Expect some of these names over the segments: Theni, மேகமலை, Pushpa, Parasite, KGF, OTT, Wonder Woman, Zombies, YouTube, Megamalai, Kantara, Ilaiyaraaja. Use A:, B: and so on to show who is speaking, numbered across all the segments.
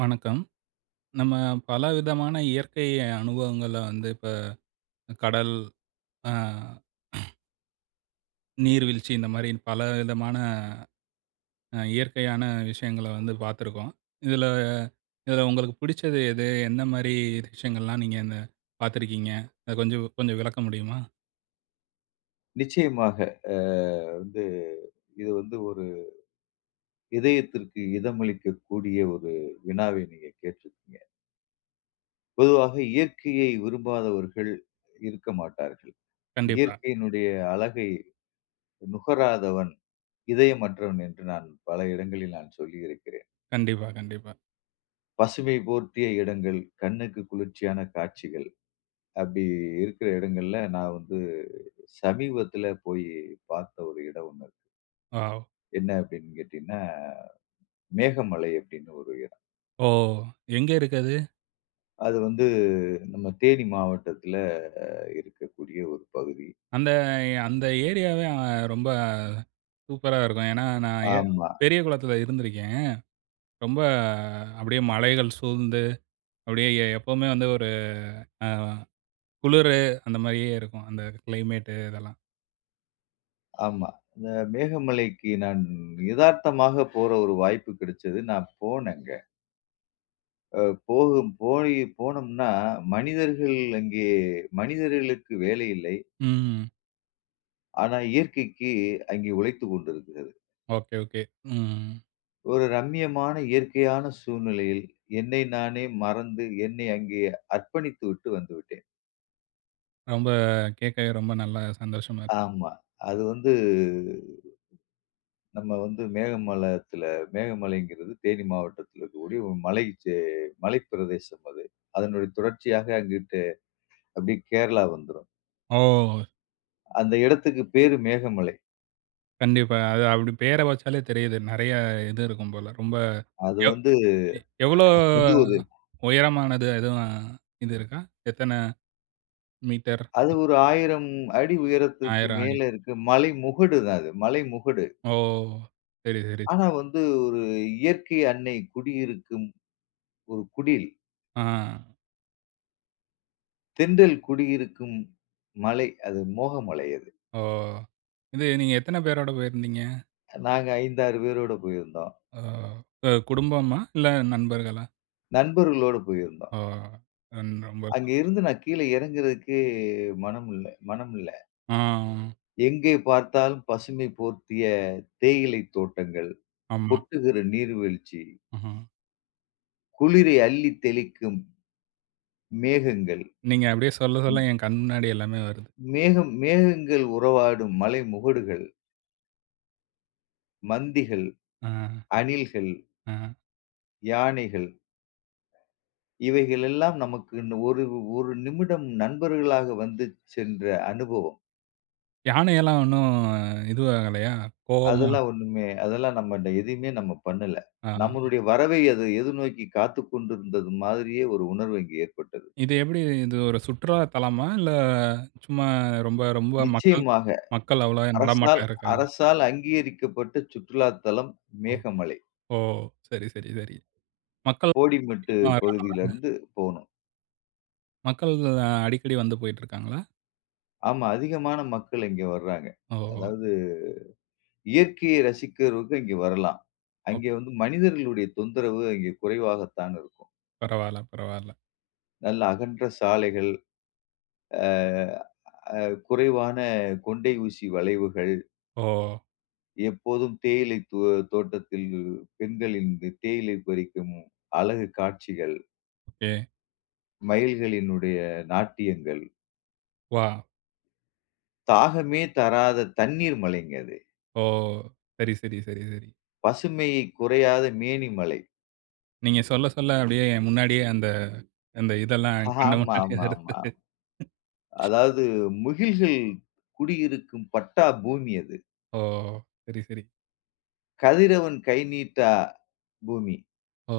A: வணக்கம். நம்ம பல விதமான இயற்கை அனுபவங்கள இப்ப கடல், அ நீர்வீழ்ச்சி இந்த மாரி பல விதமான இயற்கையான விஷயங்கள பார்த்துருக்கோம். இதுல இதுல உங்களுக்கு பிடிச்சது எது? எந்த மாரி விஷயங்கள்லாம் நீங்க இந்த பார்த்துருக்கீங்க? அத கொஞ்சம் கொஞ்சம் விளக்க முடியுமா?
B: நிச்சயமாக. அ வந்து இது ஒரு இதயத்திற்கு இதமளிக்கக்கூடிய ஒரு வினாவை நீங்க கேட்டிருக்கீங்க. பொதுவாக இயற்கையை விரும்பாதவர்கள் இருக்க மாட்டார்கள்.
A: கண்டிப்பா,
B: இயற்கையினுடைய அழகை நுகராதவன் இதயமற்றவன் என்று நான் பல இடங்களில் சொல்லியிருக்கிறேன்.
A: கண்டிப்பா, கண்டிப்பா.
B: பசுமை போர்த்திய இடங்கள், கண்ணுக்கு குளிர்ச்சியான காட்சிகள், அப்படி இருக்கிற இடங்கள்ல நான் சமீபத்தில போய் பார்த்த ஒரு இடம் ஒண்ணு இருக்கு.
A: வாவ்!
B: என்ன அப்படின்னு கேட்டீங்கன்னா, மேகமலை அப்படின்னு ஒரு இடம்.
A: ஓ! எங்க இருக்கு அது?
B: அது நம்ம தேனி மாவட்டத்துல இருக்கக்கூடிய ஒரு பகுதி.
A: அந்த அந்த ஏரியாவே ரொம்ப சூப்பரா இருக்கும். ஏன்னா நான்
B: ஆமா,
A: பெரிய குளத்துல இருந்திருக்கேன். ரொம்ப அப்படியே மலைகள் சூழ்ந்து, அப்படியே எ எப்பவுமே ஒரு அ குளிரு அந்த மாரியே இருக்கும். அந்த கிளைமேட்டு இதெல்லாம்.
B: ஆமா. இந்த மேகமலைக்கு நான் எதார்த்தமாக போற ஒரு வாய்ப்பு கிடைச்சது. நான் போனேங்க. அ போகும் போய் போனோம்னா, மனிதர்கள் அங்கே மனிதர்களுக்கு வேலை இல்லை.
A: ம்.
B: ஆனா இயற்கைக்கு அங்கே உழைத்துக் கொண்டிருக்கிறது.
A: Okay, okay. ம்.
B: ஒரு ரம்மியமான இயற்கையான சூழ்நிலையில் என்னை நானே மறந்து, என்னை அங்கே அர்ப்பணித்து விட்டு வந்துவிட்டேன்.
A: ரொம்ப கேட்கவே ரொம்ப நல்லா சந்தோஷமா இருக்கு.
B: ஆமா. அது நம்ம மேகமலைங்கிறது தேனி மாவட்டத்தில இருக்கக்கூடிய ஒரு மலை சே மலைப்பிரதேசம் அது. அதனுடைய தொடர்ச்சியாக அங்கிட்டு அப்படியே கேரளா வந்துரும்.
A: ஓ!
B: அந்த இடத்துக்கு பேரு மேகமலை.
A: கண்டிப்பா. அது அப்படி பேர வச்சாலே தெரியுது. நெறைய இது இருக்கும் போல. ரொம்ப
B: அது
A: எவ்
B: வந்து
A: எ எவ்வளோ
B: வந்து ஒரு
A: உயரமானது எதுவும் இது இருக்கா? எத்தன மீட்டர்?
B: அது ஒரு 1000 அடி உயரத்திற்கு
A: 1000
B: மேல
A: அடி.
B: இருக்க மலை முகடு தான் அது. மலை முகடு.
A: ஓ! சரி, சரி.
B: ஆனா வந்து ஒரு இயற்கை அன்னை குடியிருக்கும் ஒரு குடில்.
A: ஆ.
B: தென்றல் குடியிருக்கும் மலை. அது மோகமலை அது.
A: ஓ! இது நீங்க எத்தன பேரோட போயிருந்தீங்க?
B: நாங்க 5, 6 பேரோட போயிருந்தோம்.
A: ஆ. குடும்பமா? இல்ல நண்பர்களா?
B: நண்பர்களோட போயிருந்தோம்.
A: ஓ! ன் ரொம்ப
B: அங்க இருந்து நான் கீழ இறங்குறதுக்கே மனம் இல்ல.
A: ஆ.
B: எங்கே பார்த்தாலும் பசுமை போர்த்திய தேயிலை தோட்டங்கள்,
A: ஆமா.
B: கொட்டுகிற நீர்வீழ்ச்சி,
A: ம்ஹ்ம்.
B: குளிரை அள்ளித் தெளிக்கும் மேகங்கள்,
A: நீங்க அப்படியே சொல்ல
B: ம்
A: சொல்ல என் கண் முன்னாடி எல்லாமே வருது.
B: மேகம் மேகங்கள் உறவாடும் மலை முகடுகள், மந்திகள்,
A: ஆ,
B: அணில்கள்,
A: ஆ.
B: யானைகள் இவைகள் எல்லாம் நமக்கு இன்னும் ஒரு ஒரு நிமிடம் நண்பர்களாக வந்து சென்ற அனுபவம்.
A: யானையெல்லாம் ஒண்ணும் இதுவாகலையா? கோவமா
B: அதெல்லாம் நம்ம இந்த எதையுமே நம்ம பண்ணல.
A: ஆ.
B: நம்மளுடைய வரவை அது எதிர்நோக்கி காத்துக் கொண்டிருந்தது மாதிரியே ஒரு உணர்வு இங்கு ஏற்பட்டது.
A: இது எப்படி இது ஒரு சுற்றுலா தலமா? இல்ல சும்மா ரொம்ப ரொம்ப மக்கள்
B: நிச்சயமாக
A: மக்கள் அவ்வளவா
B: அரசால்
A: நடமாட்டம் இருக்காது.
B: அரசால் அங்கீகரிக்கப்பட்ட சுற்றுலாத்தலம்
A: ஓ!
B: மேகமலை.
A: ஓ! சரி, சரி, சரி. மக்கள்
B: போடிமெட்டு
A: அதிகமா வராங்களா?
B: பகுதியிலிருந்து போணும்.
A: மக்கள் அடிக்கடி வந்து போயிட்டு இருக்காங்களா?
B: ஆமா, அதிகமான மக்கள் இங்க வர்றாங்க.
A: ஓ!
B: அதாவது, இயற்கையை ரசிக்கிறவங்க இங்க வரலாம்.
A: ஓ!
B: அங்கே மனிதர்களுடைய தொந்தரவு இங்கே குறைவாகத்தான் இருக்கும்.
A: பரவால்ல, பரவால்ல.
B: நல்ல அகன்ற சாலைகள், அ அ குறைவான கொண்டை ஊசி வளைவுகள்.
A: ஓ!
B: எப்போதும் தேயிலை தோ தோட்டத்தில் பெண்களின் இந்த தேயிலை பறிக்கும் அழகு காட்சிகள்,
A: ஓகே.
B: மயில்களினுடைய நாட்டியங்கள்,
A: வாவ்!
B: தாகமே தராத தண்ணீர் மலைங்க அது.
A: ஓ! சரி, சரி, சரி, சரி.
B: பசுமை குறையாத மேனி மலை.
A: நீங்க சொல்ல, சொல்ல அப்படியே என் முன்னாடியே அந்த அந்த இதெல்லாம் கண்ணு
B: ஆமா,
A: முன்னாடியே
B: ஆமா, ஆமா.
A: இருந்தது.
B: அதாவது, முகில்கள் குடியிருக்கும் பட்டா பூமி அது.
A: ஓ! சரி, சரி.
B: கதிரவன் கை நீட்டா பூமி.
A: ஓ!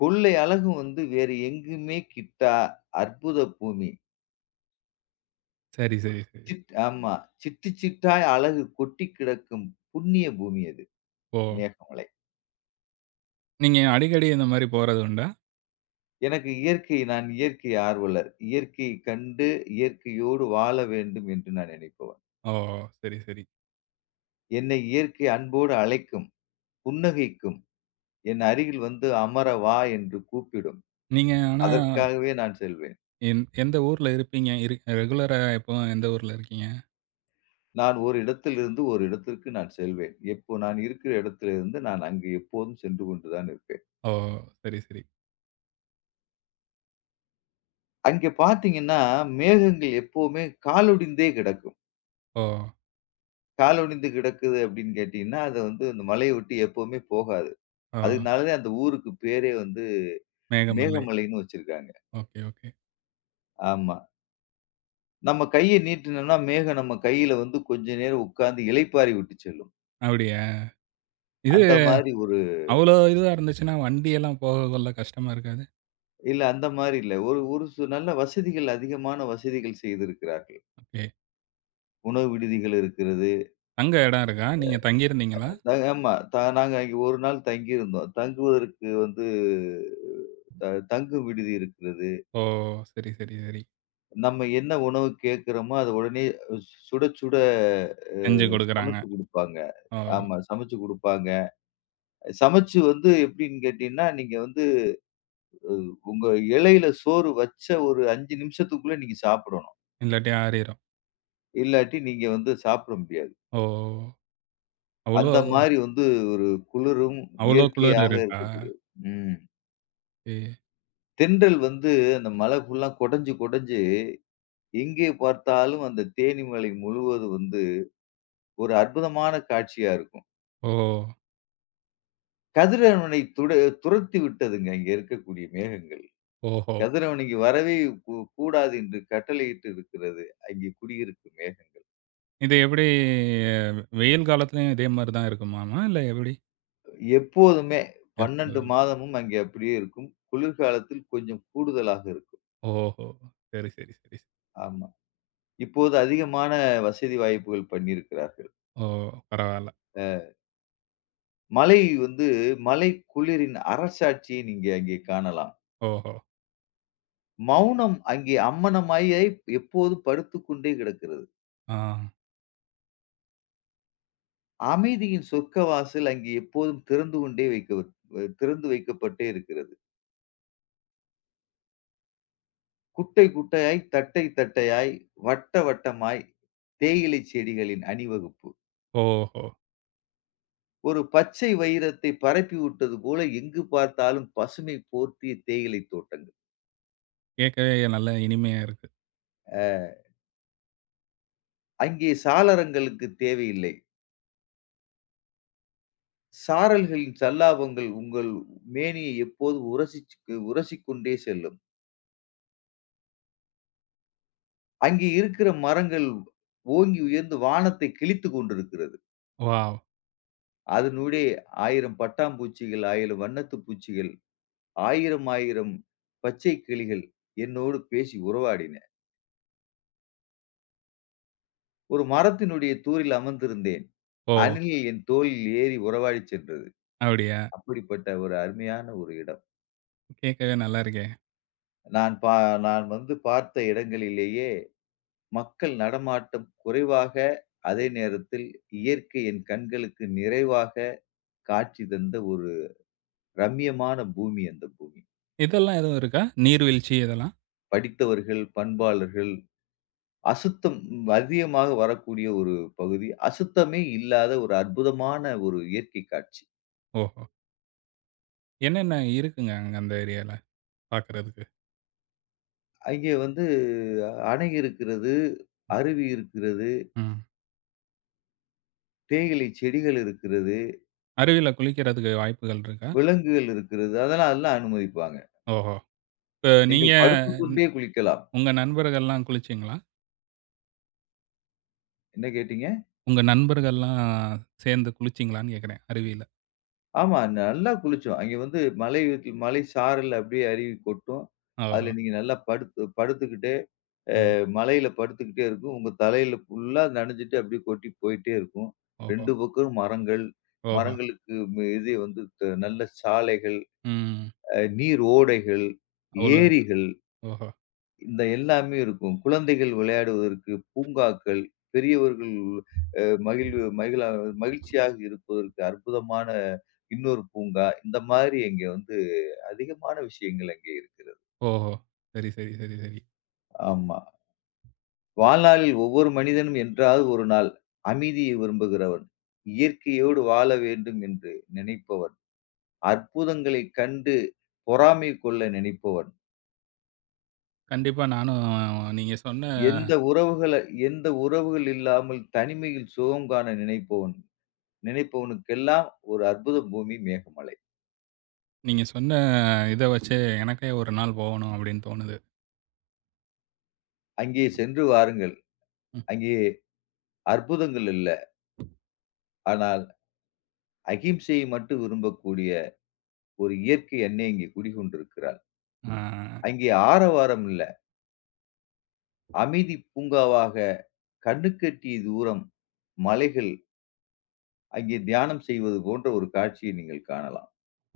B: கொள்ளை அழகு வேறு எங்குமே கிட்டா அற்புத பூமி.
A: சரி, சரி, சரி.
B: ஆமா. சிட்டு சிட்டாய் அழகு கொட்டிக் கிடக்கும் புண்ணிய பூமி அது.
A: ஓ!
B: மேகமலை.
A: நீங்க அடிக்கடி இந்த மாரி போறது உண்டா?
B: எனக்கு இயற்கை ஆர்வலர். இயற்கையோடு வாழ வேண்டும் என்று நான் நினைப்பவன்.
A: ஓ! சரி, சரி.
B: என்னை இயற்கை அன்போடு அழைக்கும், புன்னகைக்கும். என் அருகில் வந்து அமர வா என்று கூப்பிடும்.
A: நீங்க ஆனா
B: அதற்காகவே நான் செல்வேன்.
A: எந்த ஊர்ல இருப்பீங்க? ரெகுலரா எப்பவும் எந்த ஊர்ல இருக்கீங்க?
B: நான் ஒரு இடத்திலிருந்து ஒரு இடத்திற்கு செல்வேன். எப்போ நான் இருக்கிற இடத்திலிருந்து நான் அங்கு எப்போதும் சென்று கொண்டுதான் இருப்பேன்.
A: ஓ! சரி, சரி.
B: அங்கே பார்த்தீங்கன்னா, மேகங்கள் எப்பவுமே காலொடிந்தே கிடக்கும்.
A: ஓ!
B: காலொடிந்து கிடக்குது அப்படின்னு கேட்டீங்கன்னா, அது அந்த மலையை விட்டு எப்பவுமே போகாது.
A: ஓ!
B: அதனாலயே அந்த ஊருக்கு பேரே வந்து
A: மேகமலை.
B: மேகமலைன்னு வச்சிருக்காங்க.
A: Okay, okay.
B: ஆமா. நம்ம கைய நீட்டுனோம்னா, மேகம் நம்ம கையில வந்து கொஞ்ச நேரம் உட்கார்ந்து இளைப்பாறி விட்டு செல்லும்.
A: அப்படியா? இது
B: அந்த மாரி ஒரு
A: அவ்வளோ இதுவா இருந்துச்சுன்னா, வண்டியெல்லாம் போக கொள்ள கஷ்டமா இருக்காது?
B: இல்ல, அந்த மாரி இல்ல. ஒரு ஒரு சு நல்ல வசதிகள், அதிகமான வசதிகள் செய்திருக்கிறார்கள்.
A: ஓகே.
B: உணவு விடுதிகள் இருக்கிறது.
A: தங்க இடம் இருக்கா? நீங்க தங்கியிருந்தீங்களா?
B: ஆமா. நாங்க அங்கே ஒரு நாள் தங்கியிருந்தோம். தங்குவதற்கு வந்து த தங்கும் விடுதி இருக்கிறது.
A: ஓ! சரி, சரி, சரி.
B: நம்ம என்ன உணவு கேட்கிறோமோ, அத உடனே சுட சுட அ
A: செஞ்சு குடுக்குறாங்க.
B: சமைச்சு குடுப்பாங்க.
A: ஓ!
B: ஆமா. சமைச்சு குடுப்பாங்க. சமைச்சு எப்படின்னு கேட்டீங்கன்னா, நீங்க வந்து உங்க இலையில சோறு வச்ச ஒரு 5 நிமிஷத்துக்குள்ள நீங்க சாப்பிடணும்.
A: இல்லாட்டி ஆறிரும்.
B: இல்லாட்டி நீங்க சாப்பிட முடியாது.
A: ஓ! அவ்ளோ
B: அந்த மாரி வந்து ஒரு குளிரும்,
A: அவ்ளோ குளிர்
B: இயற்கையாக
A: இருக்கா?
B: இருக்கக்கூடியது. ம்.
A: ஏ
B: தென்றல் அந்த மலை ஃபுல்லா கொடைஞ்சு, கொடைஞ்சு எங்கே பார்த்தாலும் அந்த தேனி மலை முழுவதும் வந்து ஒரு அற்புதமான காட்சியா இருக்கும்.
A: ஓ!
B: கதிரவனை துட துரத்தி விட்டதுங்க இங்க இருக்கக்கூடிய மேகங்கள்.
A: ஓஹோ!
B: கதிரவன் இங்க வரவே கூ கூடாது என்று கட்டளையிட்டு இருக்கிறது, அங்கே குடியிருக்கும்.
A: இது எப்படி வெயில் காலத்துலயும் இதே மாரி தான் இருக்குமாமா? இல்ல எப்படி?
B: எப்போதுமே 12
A: எப்பொழுதும்.
B: மாதமும் அங்கே அப்படியே இருக்கும். குளிர்காலத்தில் கொஞ்சம் கூடுதலாக இருக்கும்.
A: ஓஹோ! சரி, சரி, சரி.
B: ஆமா. இப்போது அதிகமான வசதி வாய்ப்புகள் பண்ணியிருக்கிறார்கள்.
A: ஓ! பரவால்ல.
B: மலை வந்து மலை குளிரின் அரசாட்சியை நீங்க அங்கே காணலாம்.
A: ஓஹோ!
B: மௌனம் அங்கே அம்மணமாய் எப்போதும் படுத்துக் கொண்டே கிடக்கிறது.
A: ஆ.
B: அமைதியின் சொர்க்கவாசல் அங்கே எப்போதும் திறந்து வைக்கப்பட்டே இருக்கிறது. குட்டை குட்டையாய், தட்டை தட்டையாய், வட்ட வட்டமாய் தேயிலை செடிகளின் அணிவகுப்பு.
A: ஓஹோ!
B: ஒரு பச்சை வைரத்தை பரப்பி விட்டது போல எங்கு பார்த்தாலும் பசுமை போர்த்திய தேயிலை தோட்டங்கள்.
A: கேட்கவே நல்லா இனிமையா இருக்கு.
B: அங்கே சாளரங்களுக்கு தேவையில்லை. சாரல்களின் சல்லாபங்கள் உங்கள் மேனியை எப்போது உரசிக் கொண்டே செல்லும். அங்கே இருக்கிற மரங்கள் ஓங்கி உயர்ந்து வானத்தை கிழித்துக் கொண்டிருக்கிறது.
A: வாவ்!
B: அதனுடைய 1000 பட்டாம்பூச்சிகள், 1000 வண்ணத்துப் பூச்சிகள், 1000, 1000 பச்சை கிளிகள் என்னோடு பேசி உறவாடின. ஒரு மரத்தினுடைய தூரில் அமர்ந்திருந்தேன்.
A: ஓ!
B: அணில் என் தோளில் ஏறி உறவாடிச் சென்றது.
A: அப்படியா?
B: அப்படிப்பட்ட ஒரு அருமையான ஒரு இடம்.
A: கேட்கவே நல்லா இருக்கே.
B: நான் பா நான் பார்த்த இடங்களிலேயே மக்கள் நடமாட்டம் குறைவாக, அதே நேரத்தில் இயற்கை என் கண்களுக்கு நிறைவாக காட்சி தந்த ஒரு ரம்மியமான பூமி அந்த பூமி.
A: இதெல்லாம் எதுவும் இருக்கா? நீர்வீழ்ச்சி இதெல்லாம்?
B: படித்தவர்கள், பண்பாளர்கள், அசுத்தம் அதிகமாக வரக்கூடிய ஒரு பகுதி. அசுத்தமே இல்லாத ஒரு அற்புதமான ஒரு இயற்கை காட்சி.
A: ஓஹோ! என்னென்ன இருக்குங்க அங்க அந்த ஏரியால பார்க்கறதுக்கு?
B: அங்கே அணை இருக்கிறது, அருவி இருக்கிறது,
A: ம்.
B: தேயிலை செடிகள் இருக்கிறது,
A: அருவில குளிக்கிறதுக்கு வாய்ப்புகள் இருக்கா?
B: விலங்குகள் இருக்கிறது. எல்லாம் அனுமதிப்பாங்க.
A: ஓஹோ! இப்ப நீங்க
B: நீங்கள் படுத்துக்கொண்டே குளிக்கலாம்.
A: உங்க நண்பர்கள்லாம் குளிச்சீங்களா?
B: என்ன கேட்டீங்க?
A: உங்க நண்பர்கள்லாம் சேர்ந்து குளிச்சீங்களான்னு கேட்கிறேன் அருவியில?
B: ஆமா. நல்லா குளிச்சோம். அங்கே வந்து மலை மலை சாரல் அப்படியே அருவி கொட்டும்.
A: ஓஹோ!
B: அதில நீங்க நல்லா படுத்துக்கிட்டே
A: ம்.
B: மலையில படுத்துக்கிட்டே இருக்கும். உங்க தலையில ஃபுல்லா நனைஞ்சுட்டு அப்படியே கொட்டி போயிட்டே இருக்கும்.
A: ஓஹோ!
B: 2 பக்கம் மரங்கள்.
A: ஓஹோ!
B: மரங்களுக்கு நல்ல சாலைகள்,
A: ம்.
B: அ நீர் ஓடைகள்,
A: அவ்ளோ
B: ஏரிகள்.
A: ஓஹோ!
B: இந்த எல்லாமே இருக்கும். குழந்தைகள் விளையாடுவதற்கு பூங்காக்கள், பெரியவர்கள் அ மகிழ்வு மகிழா மகிழ்ச்சியாக இருப்பதற்கு அற்புதமான இன்னொரு பூங்கா, இந்த மாதிரி இங்க வந்து அதிகமான விஷயங்கள் அங்கே இருக்கிறது.
A: ஓஹோ! சரி, சரி, சரி, சரி.
B: ஆமா. வாழ்நாளில் ஒவ்வொரு மனிதனும் என்றாவது ஒரு நாள் அமைதியை விரும்புகிறவன், இயற்கையோடு வாழ வேண்டும் என்று நினைப்பவன், அற்புதங்களைக் கண்டு பொறாமை கொள்ள நினைப்பவன்,
A: கண்டிப்பா நானும் நீங்க சொன்ன
B: எந்த உறவுகள எந்த உறவுகள் இல்லாமல் தனிமையில் சுகம் காண நினைப்பவன். நினைப்பவனுக்கெல்லாம் ஒரு அற்புத பூமி மேகமலை.
A: நீங்க சொன்ன இத வச்சு எனக்கே ஒரு நாள் போகணும் அப்டின்னு தோணுது.
B: அங்கே சென்று வாருங்கள்.
A: ம்.
B: அங்கே அற்புதங்கள் இல்ல. ஆனால் அகிம்சையை மட்டும் விரும்பக்கூடிய ஒரு இயற்கை அன்னை அங்கே குடிகொண்டிருக்கிறாள்.
A: ஆ
B: அங்கே ஆரவாரம் இல்ல. அமைதி பூங்காவாக கண்ணுக்கெட்டிய தூரம் மலைகள். அங்கே தியானம் செய்வது போன்ற ஒரு காட்சியை நீங்கள் காணலாம்.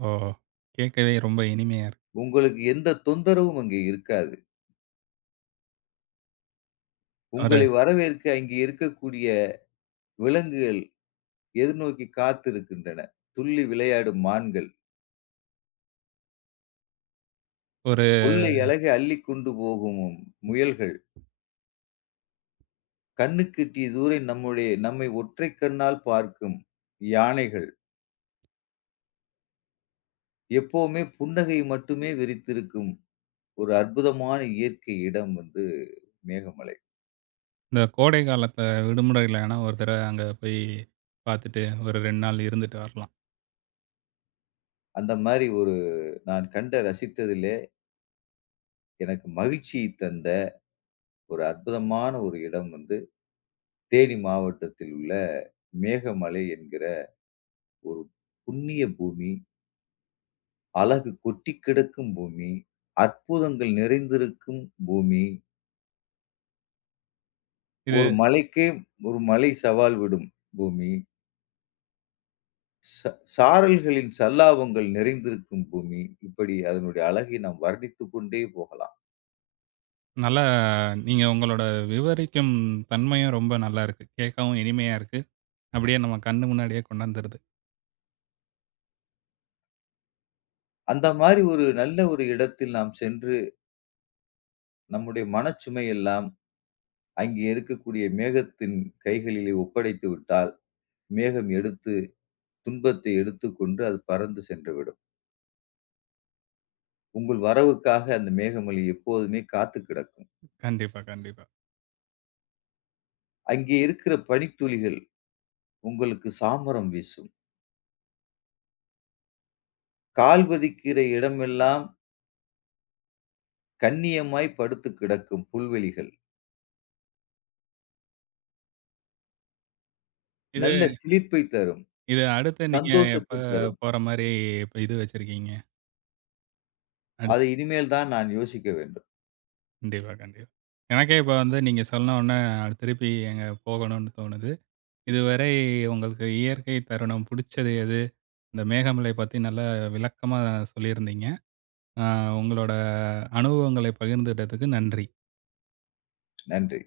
A: ஓஹோ! கேட்கவே ரொம்ப இனிமையா இருக்கு.
B: உங்களுக்கு எந்த தொந்தரவும் அங்கே இருக்காது.
A: ஒரு
B: உங்களை வரவேற்க அங்கே இருக்கக்கூடிய விலங்குகள் எதிர்நோக்கி காத்திருக்கின்றன. துள்ளி விளையாடும் மான்கள்.
A: ஒரு
B: கொள்ளை அழகை அள்ளிக் கொண்டு போகுமும் முயல்கள். கண்ணுக்கெட்டிய தூரை நம்மை ஒற்றைக் கண்ணால் பார்க்கும் யானைகள். எப்பவுமே புன்னகை மட்டுமே விரித்திருக்கும் ஒரு அற்புதமான இயற்கை இடம் வந்து மேகமலை.
A: இந்த கோடை காலத்துல விடுமுறையில வேணா ஒரு தடவ அங்க போய் பார்த்துட்டு, ஒரு 2 நாள் இருந்துட்டு வரலாம்.
B: அந்த மாரி ஒரு நான் கண்டு ரசித்ததிலே எனக்கு மகிழ்ச்சி தந்த ஒரு அற்புதமான ஒரு இடம் வந்து தேனி மாவட்டத்தில் உள்ள மேகமலை என்கிற ஒரு புண்ணிய பூமி. அழகு கொட்டிக் கிடக்கும் பூமி. அற்புதங்கள் நிறைந்திருக்கும் பூமி. ஒரு
A: இது
B: மலைக்கே ஒரு மலை சவால் விடும் பூமி. ச சாரல்களின் சல்லாபங்கள் நிறைந்திருக்கும் பூமி. இப்படி அதனுடைய அழகை நாம் வர்ணித்துக் கொண்டே போகலாம்.
A: நல்லா நீங்க உங்களோட விவரிக்கும் தன்மையும் ரொம்ப நல்லா இருக்கு. கேட்கவும் இனிமையா இருக்கு. அப்படியே நம்ம கண்ணு முன்னாடியே கொண்டாந்துருது.
B: அந்த மாரி ஒரு நல்ல ஒரு இடத்தில் நாம் சென்று, நம்முடைய மனச்சுமை எல்லாம் அங்கே இருக்கக்கூடிய மேகத்தின் கைகளிலே ஒப்படைத்து விட்டால், மேகம் எடுத்து துன்பத்தை எடுத்துக்கொண்டு அது பறந்து சென்றுவிடும். உங்கள் வரவுக்காக அந்த மேகமலை எப்போதுமே காத்துக் கிடக்கும்.
A: கண்டிப்பா, கண்டிப்பா.
B: அங்கே இருக்கிற பனித்துளிகள் உங்களுக்கு சாமரம் வீசும். கால் பதிக்கிற இடமெல்லாம் கண்ணியமாய் படுத்து கிடக்கும் புல்வெளிகள்,
A: இது
B: நல்ல சிலிர்ப்பைத் தரும்,
A: இது அடுத்து நீங்க எப்ப
B: சந்தோஷத்தைத் தரும்.
A: போற மாரி இப்ப இது வச்சிருக்கீங்க? அடுத்
B: அதை இனிமேல் தான் நான் யோசிக்க வேண்டும்.
A: கண்டிப்பா, கண்டிப்பா. எனக்கே இப்ப வந்து நீங்க சொன்ன உடனே அடுத்து திருப்பி அங்க போகணும்னு தோணுது. இதுவரை உங்களுக்கு இயற்கை தருணம் புடிச்சது எது? இந்த மேகமலை பத்தி நல்லா விளக்கமா சொல்லியிருந்தீங்க. அ உங்களோட அனுபவங்களை பகிர்ந்துட்டதுக்கு நன்றி.
B: நன்றி.